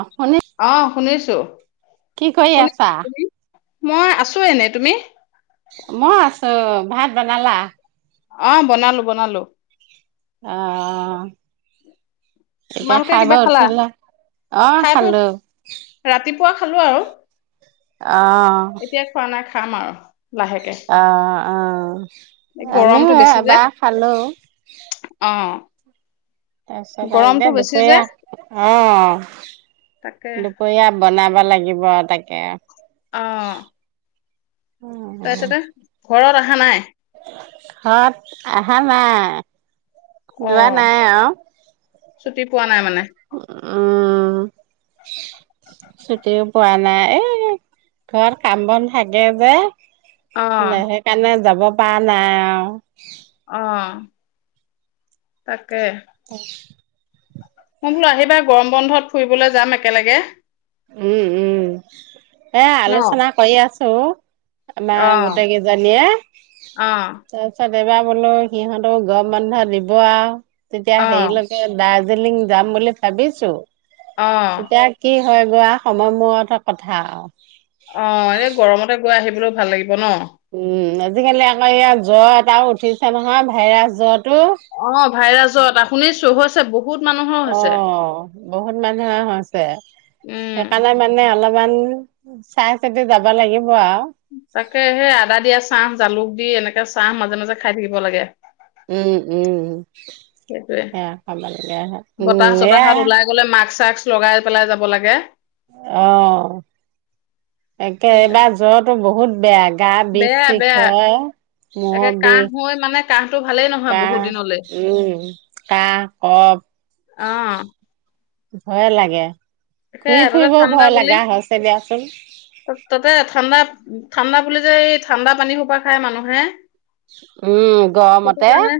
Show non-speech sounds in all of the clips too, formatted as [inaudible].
অ শুনি অহ ', শুনিছো। ছ কি কৰি আছা? মই আছো এনে তুমি? মই আছো ভাত বনালা? অহ ', বনালো - বনালো। আহ', এতিয়া তোমালোকে খাই ব কিবা খালা উঠিলে অহ ', খালো। পোৱা খালো আৰু। অহ ', এতিয়া খোৱা নাই খাম আৰু লাহেকে অহ ', অঁহ এই ', আমিও গৰমটো বেছি যে এবাৰ খালো। অ তাৰপিছত আৰুতি গৰমটো বেছি যে দুপৰীয়া অহ তাকে ', দুপৰীয়া বনাব লাগে লাগিব তাকে। অহ ', উম', হ ঘৰত অহা নাই। ঘৰত অহা নাই। অ যোৱা নাই ছুটি পোৱা নাই মানে আৰু উম', ছুটিও পোৱা নাই এহ ঘৰত কাম বন থাগে যে। অ ন সেইকাৰণে যাব। বা নাই অহ ', অহ ', তাক ত [inaudible] মই বোলো আহিবা গৰম বন্ধত ফুৰিবলৈ যাম একেলগে। উম', - উম', এহ ', ন আলোচনা কৰি আছো। চ মা অ গোট কি জানিয়ে অ তাৰ চত বা বোলো সিহঁতক গম বন্ধা দিব আৰু তেতিয়া অ হেৰিলৈকে দ দাৰ্জিলিং যাম বুলি ভাবিছো অ এয়া কি হৈ গৈ আৰু সময় মূয়তে হে কথা অ এই গৰমতে গৈ ভাল লাগিব ন উম আজিকালি আকৌ ইয়াত জ্বৰ এটাও উঠিছে নহয় ভাইৰাছ জ্বৰ অ ভাইৰাছ জ্বৰ এটা শুনিছো [inaudible] অ হৈছে। বহুত মানুহে হৈছে উম সেইকাৰণে মানে অলপ ইমান চাই চাই যাবা লাগিব আৰু তাকে সেই আদা দিয়া চাহ জালুক দি এনেকে চাহ মাজে মাজে খাই থাকিব লাগে উম উম সেইটোয়ে সে খালে বতাহ উম এ চতাহত ওলাই গলে মাস্ক চাস্ক লগাই পেলাই যাব লাগে অ একে সেয়া এইবাৰ জ্বৰতো বহুত বেয়া গা বিষ বেয়া শষ বেয়া হয় একে মূৰৰ কাহ বিষ হৈ মানে কাহটো ভালেই নহয় বহুত কাহঁ দিনলে উম কাহঁ কফ অ। ভয়ে লাগে ঘুৰি সেয়াই তাতে ফুৰিবও ঠাণ্ডা ভয় বুলি লগা হৈছে দিয়াচোন উ ঠাণ্ডা বুলি যে এই ঠাণ্ডা পানী সোপা খাই মানুহে উম সেইটো গৰমতে কাৰণে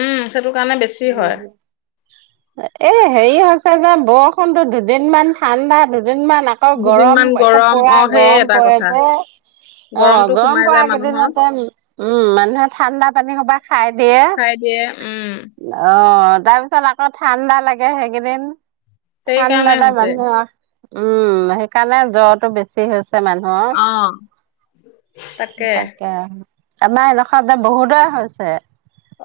উম সেইটো কাৰণে বেছি হয়। উ এ হেৰি হৈছে যে বৰষুণতো দুদিন মান ঠাণ্ডা কেইদিনমান আকৌ গৰম দুদিনমান একে গৰম পোৰা অ সেই গৰম এটা পৰে কথা যে অ গৰমটো গৰম সোমাই প যায় মানুহৰ কেইদিনতে উম মানুহে ঠাণ্ডা পানী সোপা খাই দিয়ে খাই দিয়ে উম অ তাৰপিছত আকৌ ঠাণ্ডা লাগে সেইকেইদিন সেইকাৰণে ঠাণ্ডাতে হৈছে মানুহৰ উম সেইকাৰণে জ্বৰটো বেছি হৈছে চ মানুহৰ উ তাকে আমাৰ এডোখৰত যে বহুতৰে হৈছে।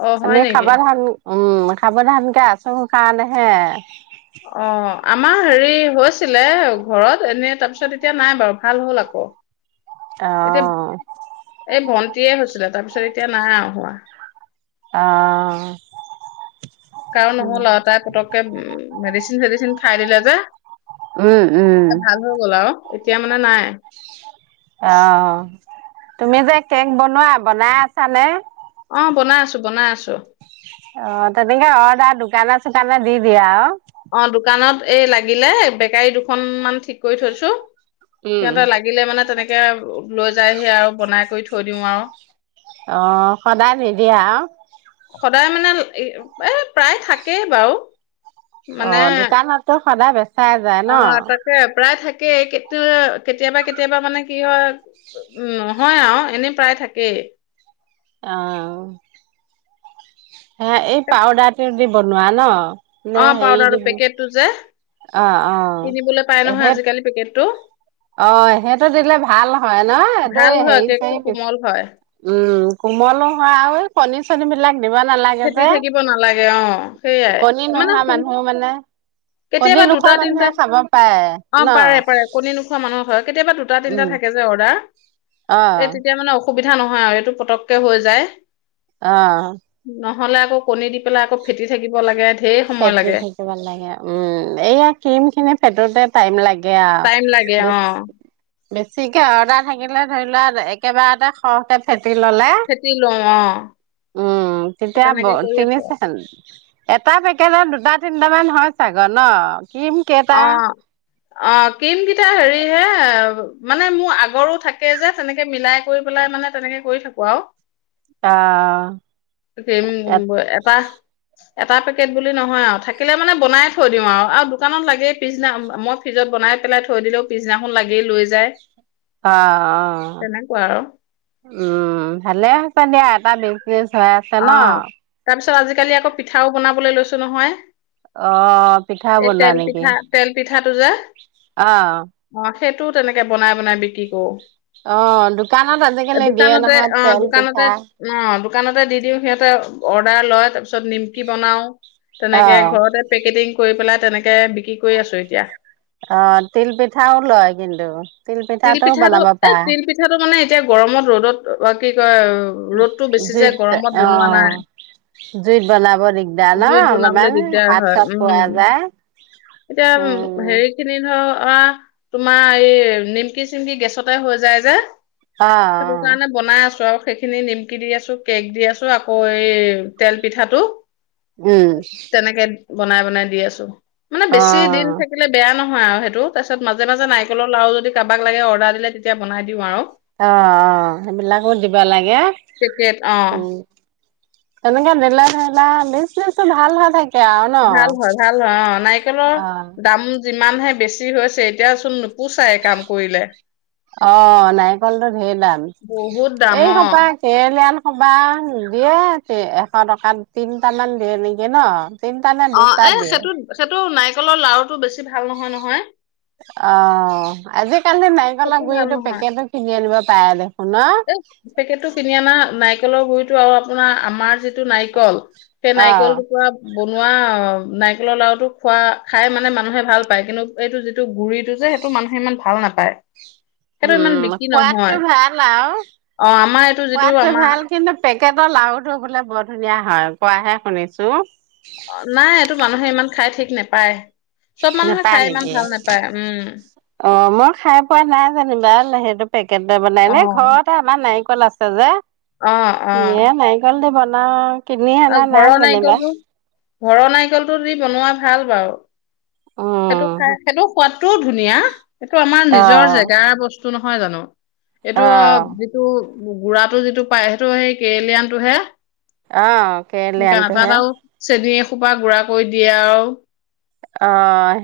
অ হয় আমি নেকি সাৱধান উম, সাবধানকে আছো সেই কাৰণেহে। অঁ, আমাৰ হেৰি হৈছিলে ঘৰত এনে তাৰ পিছত এতিয়া নাই বাৰু ভাল হ'ল আকৌ। অঁ। তিয়ে হৈছিলে তাৰপিছত এতিয়া নাই আও হোৱা। অঁ। কাৰো নহ'ল আৰু তাই পতকে উম মেডিচিন চেডিচিন খাই দিলে যে। উম উম। ভাল হৈ গ'ল আৰু এতিয়া মানে নাই। অঁ। তুমি যে কেক বনোৱা, বনাই আছানে? অঁ বনাই আছো বনাই আছো। অঁ তেনেকে অৰ্ডাৰ দোকানে চোকানে দি দিয়া আৰু। অঁ দোকানত এই লাগিলে বেকাৰী দুখন মান ঠিক কৰি থৈছো। উম সিহঁতৰ লাগিলে মানে তেনেকে একে লৈ যাই হি আৰু বনাই কৰি থৈ দিওঁ আৰু। অঁ সদায় নিদিয়া আৰু। সদায় মানে এ প্ৰায় থাকেই বাৰু। অঁ, দোকানতো সদায় বেছ অঁ তাকে, প্ৰায় থাক তাকেই কেতিয়াবা -কেতিয়াবা মানে কি হয় উম নহয় আৰু এনেই প্ৰায় থাকেই। অঁ। [inaudible] হয়, এই পাউডাৰ দি বনোৱা ন। নে অঁ হেৰি পাউদাৰটো দিব পেকেটটো যে। অ অ কিনিবলৈ পাই নহয় আজিকালি পেকেট এইটো অঁ সেইটো দিলে ভাল হয় ন, এইটো ভাল এ হয় হেৰি কেকটো চেৰী বে, কোমল হয়, উম কোমলো হয় আৰু। পনীৰ চনীৰ মিলাই খেতি থাকিব নালাগে অঁ, সেইয়াই, কণী মানে নোহোৱা সোন মানুহ মানে কণী কেতিয়াবা দুটা নোখোৱা তিনটা মানুহে খাব পাৰে, ন। খোৱা মানুহ হয় কেতিয়াবা দুটা তিনটা উম থাকে যে অৰ্ডাৰ। হাঁ অ এ তেতিয়া মানে অসুবিধা নহয় আৰু এইটো পতককে হৈ যায়। আহ। নহ'লে আকৌ কণী দি পেলাই আকৌ ফেটি থাকিব লাগে। ঢেৰ সময় ফেতি লাগে। থাকিব লাগে উম।। উম এইয়া ক্ৰীম খিনি ফেটোতে।। টাইম লাগে।। টাইম লাগে আৰু অ। বেছ বেছিকে অৰ্দাৰ থাকিলে ধৰি লোৱা একেবাৰতে খৰহকে ফেট।। ললে ফেটি লওঁ অ উম সেই তেতিয়া তেনেকে কৰি তিনি আছো [inaudible] এটা ফেটি।। ফেটিলে দুটা তিনিটামান হয় চাগয় ন? কিম কেইটা অ অ ক্ৰীম কেইটা হেৰি হে।। মানে মোৰ আগৰো থাকে যে, তেনেকে মিলাই কৰি পেলাই মানে তেনেকে কৰি থাকো। আৰু অহ। তম এপা [inaudible] এটা পেকেট বুলি নহয় আৰু থাকিলে মানে বনাই থৈ দিওঁ আৰু আৰু দোকানত লাগেই পিছদিনা। মই ফ্ৰিজত বনাই পেলাই থৈ দিলেও পিছদিনাখন লাগেই লৈ যায়। অ অ তেনেকুৱা আৰু উম ভালে হৈছে দিয়া। পালো। [inaudible] ত আজিকালি আকৌ পিঠাও বনাবলৈ লৈছো নহয়। অহ পিঠাও এই বনোৱা তেল নেকি? পিঠা তেল পিঠাটো যে অহ অ', সেইটোও তেনেকে বনাই বনাই বিক্ৰী কৰো। অহ, দোকানত আজিকালি দিয়ে দোকানতে নহয়। তেল পিঠা তাতে দি দিওঁ সিহঁতে অৰ্ডাৰ লয়। তাৰ পিছত নিমকি বনাও। অ তেনেকে ঘৰতে পেকেটিং।। কৰি পেলাই তেনেকে বিক্ৰী কৰি আছো। এতিয়া অহ তিল পিঠাও লয় কিন্তু। তিল তিলপিঠাটোও পিঠাটো বনাব পাৰা। বাকী কৰে আৰু।। ৰ'দটো বেছি যে।। জুইত গৰমত অ বনোৱা নাই, জুইত বনাব দিগদাৰ ন জুইত বনাবলৈ অলপমান দিগদাৰ হাত হয় চাত পোৰা উম। যায়। উ অ ধৰা, তোমাৰ এই নিমকি চিমকি গেছতে হৈ যায় যে। অ অ সেইটো কাৰণে বনাই আছোঁ আৰু সেই।। খিনি নিমকি দি আছোঁ। কেক্ দি আছো আকৌ এই তেল পিঠাটো।। উম। তেনেকে বনাই বনাই দি আছোঁ। মানে অ বেছি দিন থাকিলে বেয়া নহ। অ আৰু সেইটো তাৰপছত মাজে মাজে নাৰিকলৰ লাৰু যদি কাৰোবাক লাগে অৰ্ডাৰ দিলে তেতিয়া বনাই দিওঁ আৰু অ অ সেইবিলাকো দিবা লাগে কিকেত অ উম তেনেকে নেলা ধেলা বিজনেচটো ভাল হয় থাকে আৰু ন ভাল হয় ভাল হয় অ নাৰিকলৰ অ দাম যিমানহে বেছি হৈছে এতিয়া চোন নুপোচাই কাম কৰিলে অ নাৰিকলটো ঢেৰ দাম বহুত দাম এই অ সোপা কেৰেলীয়ান কবাত দিয়ে এশ টকাত তিনটামান দিয়ে নেকি ন তিনটা নে অ দুটা এ দিয়ে সেইটো সেইটো নাই নাৰিকলৰ লাৰুটো বেছি ভাল নহয় নহয় আজি [inaudible] আজিকালি নাৰিকলৰ সেইটো গুৰিতটো পেকেটটো কিনি নিব পাৰে দেখোন ন এ পেকেটটো কিনি অনা নাই নাৰিকলৰ গুৰিটো আৰু আপোনাৰ আমাৰ যিটো নাৰিকল সেই অ নাৰিকল টুকুৰা বোনোৱা নাৰিকলৰ লাডুটো খোৱা খাই মানে মানুহে ভাল পায় কিন্তু এইটো যিটো গুৰিটো যে সেইটো মানুহে ইমান ভাল নাপায় সেইটো ইমান উম বিক্ৰী নহয় সোৱাদটো ভাল আৰু অ আমাৰ এইটো যিটো সোৱাদটো আমা ভাল কিন্তু পেকেটৰ লাৰুটো বোলে বৰ ধুনীয়া হয় কোৱাহে শুনিছো অ নাই এইটো মানুহে ইমান খাই ঠিক নেপায় সব মানুহে নেপায় খাই ইমান নেকি? ভাল নাপায় উম অ' মই খাই পোৱা নাই জানিবা লাহেটো পেকেটে বনাই অ নে ঘৰতে আমাৰ নাই কল আছে যে অ অ ন নাই কাল দে বাল [unintelligible] না। আৰু ঘৰৰ নাৰিকলটো, ঘৰৰ নাৰিকলটো দি বনোৱা ভাল বাৰু। সেইটো উম, খাই সেইটো সোৱাদটোও ধুনীয়া সেইটো আমাৰ নিজৰ অ', জেগাৰ বস্তু। তোঁ নহয় জানো? এইটো অ যিটো। গুড়াতটো যিটো পায় সেইটো সেই কেৰেলিয়ানটোহে। আহ কেৰেলিয়নটোহে। খোপা গুড়া কৰি দিয়ে আৰু। অ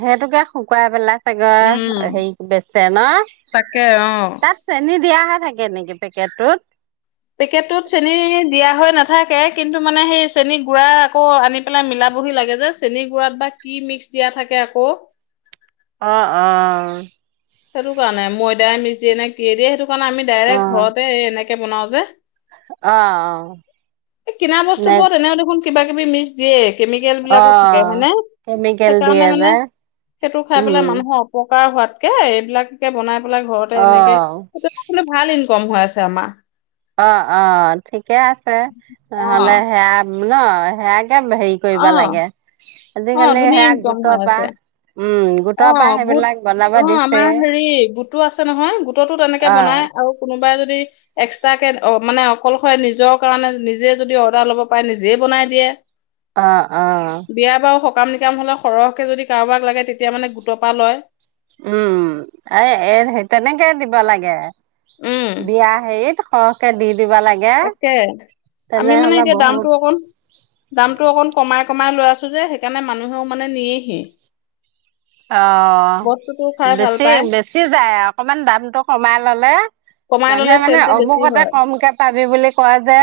সেইটোকে শুকুৱাই পেলাই। উম [unintelligible] হেৰি বেচে না তাকে অ তাত চেনী দিয়াহত। থাকে নেকি পেকেটটোত। পেকেটটোত চেনি দিয়া হয় না নাথাকে কিন্তু মানে সেই চেনী গুড়া আকৌ আনি পেলাই মিলাবহি লাগে যে, চেনী গুৰাত বা কি মিক্স দিয়া থাকে আকৌ। অ অ। সেইটো কাৰণে ময়দাই মিছ দিয় নে কিয়ে দিয়ে সেইটো। কণ আমি ডাইৰেক্ট অ', ঘৰতে এনেকে কে বনাও যে। অ', এই কিনা অ'। বস্তুবোৰ তেনেহ দেখোন। কিবাকিবি মিক্স। দিয়ে কেমিকেল অ বিলাকো থাকে হয়নে। কেমিকেল সেইকাৰণে দিয়ে যে মানে সেইটো খাই উম পেলাই মানুহৰ অপ [unintelligible] কে এইবিলাকাকে বনাই পেলাই ঘৰতে অ এনেকে সেই ভাল [unintelligible] কম হৈ আছে আমাৰ। অ অ ঠিক। ঠিকে আছে, অ নহ'লে সেয়া। ন সেয়াকে কে হেৰি কৰিব অ লাগে। অ আজিকালি ধুনীয়া সেয়া ইনকম গোটৰ হৈ পৰা আছে। উম অ গোটৰ পৰা গোট সেইবিলাক বনাব অ দিছে আমাৰ হেৰি গোটটো আছে নহয়, গোটতো তেনেকে অ বনাই আৰু কোনোবাই যদি এক্সট্ৰাকে মানে অকলশৰে নিজৰ কাৰণে নিজে যদি অৰ্ডাৰ ল'ব, পাৰে নিজেই বনাই দিয়ে। অ অ। বিয়া বাৰু সকাম নিকাম হলে সৰহকে যদি কাৰোবাক লাগে তেতিয়া মানে গোটপা লয়। উম এ এ তেনেকে দিব লাগে। উম বিয়া হেইত। সহকে দি। দিব লাগে তাকে আমি মানে তেনেহলে এতিয়া দামতটো বহুত অকণ দামতটো অকণ কমাই। কমাই লৈ আছো যে সেইকাৰণে মানুহেও মানে নিয়েহি। অহ বস্তুটো খাই ', ভাল বেছি পায় -বেছি যায় অকমান দামতটো কমাই ললে। কমাই মানুহে ললে মানে চেলটো বেছি অমুকতে হয় কমকে পাবি বুলি কোৱা যে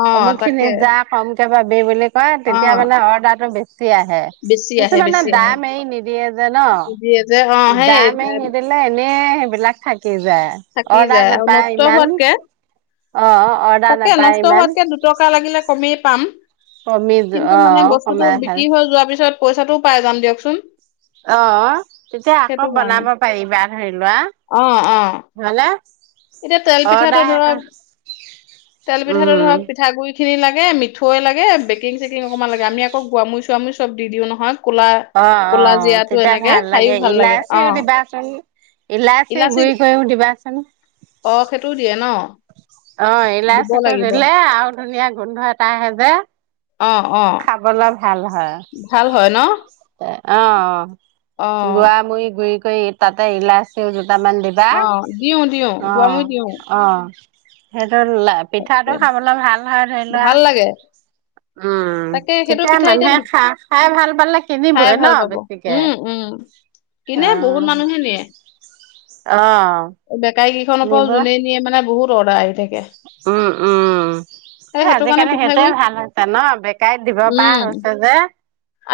অ অমুক খিনি তাকে যা কমকে পাবি। বেইবেলেগ হয় অ তেতিয়া মানে অৰ্ডাৰটো বেছি। আহে বেছি আহে কিছুমানে বেছি আহে দাম এৰি নিদ যে ন নিদিয়ে যে অ সেই দামে এ, নিদিলে। সেইবিলাক থাকে। কি যোয় থাকি অৰ্ডাৰ যায় আৰু নাপায় নষ্ট ইমান। হোৱাতকে অহ ', তাকে নষ্ট হোৱাতকে দুটকা লাগিলে কমেই পাম। কমি কিন্তু অ মানে বস্তুতো কমাই ভাল বিক্ৰী হৈ যোৱাৰ পিছত পইচাটো পাই। যাম দিয়কচোন। অহ ', তেতিয়া আকৌ সেইটো কাৰণে বনাব পাৰিবা ধৰি লোৱা অ অ হলে। এতিয়া তেল পিঠাটো ধৰক তেল পিঠাটো উম ধৰক পিঠাগুৰি। খিনি লাগে মিঠৈ লাগে বেকিং চেকিং অকমান লাগে আমি আকৌ গোৱামুৰি চোৱামুৰি চব দিওঁ নহয়। ক'লা অহ ', - ক'লা অহ ', জিৰাটো তেতিয়া এনেকে ভাল খায়ো লাগে ভাল ইলাইচি অ', দিবাচোন। ইলাচি গুৰি কৰিও দিবাচোন অ', সেইটোও দিয়ে ন? অহ ', দিব ইলাচীটো লাগিব। দিলে আৰু ধুনীয়া গোন্ধ এটা আহে যে। অহ ', - অহ ', খাবলৈ ভাল হয়ে অহ ', - অহ', অ', গোৱামৰি গুৰি তাতে এলাইচি টামান দিবা অ', দিওঁ দিওঁ অহ', গোৱামুৰি দিওঁ। - অহ', হেল পিঠাটো খাবলে ভাল হয় ধৰি লোৱা ভাল লাগে, উম', তাকে সেইটো তেতিয়া পিঠা এতিয়া মানুহে বি- খা খাই ভাল পালে। খাই কিনিবই ন ভাল পাব বেছিকে। উম', - উম', কিনে বহুত অ', মানুহে নিয়ে। অ দে গাইকেইখন আকৌ জুনে নিয়ে মানে বহুত অৰ্ডাৰ আহি থাকে। অ উম। সেই সেইটো কাৰণে আজিকালি সেইটোৱে পিঠাগুড়ি ভাল হৈছে ন বেকাইত দিব পৰা উম, হৈছে যে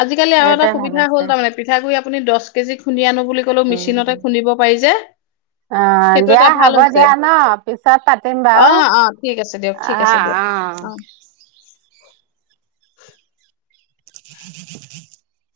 আজিকালি আৰু এটা ভাল সুবিধা হ'ল হৈছে। তাৰমানে পিঠাগুৰি আপুনি দহ কেজি খুন্দি আনো বুলি ক'লো মেচিনতে উম, খুন্দিব পাৰি যে। অ সেইটো দিয়া এটা হ'ব ভাল হৈছে। দিয়া ন পিছত পাতিম বাৰু অ', অ', ঠিক আছে দিয়ক, ঠিক অ। আছে দিয়ক, অঁ। অ'। [unintelligible]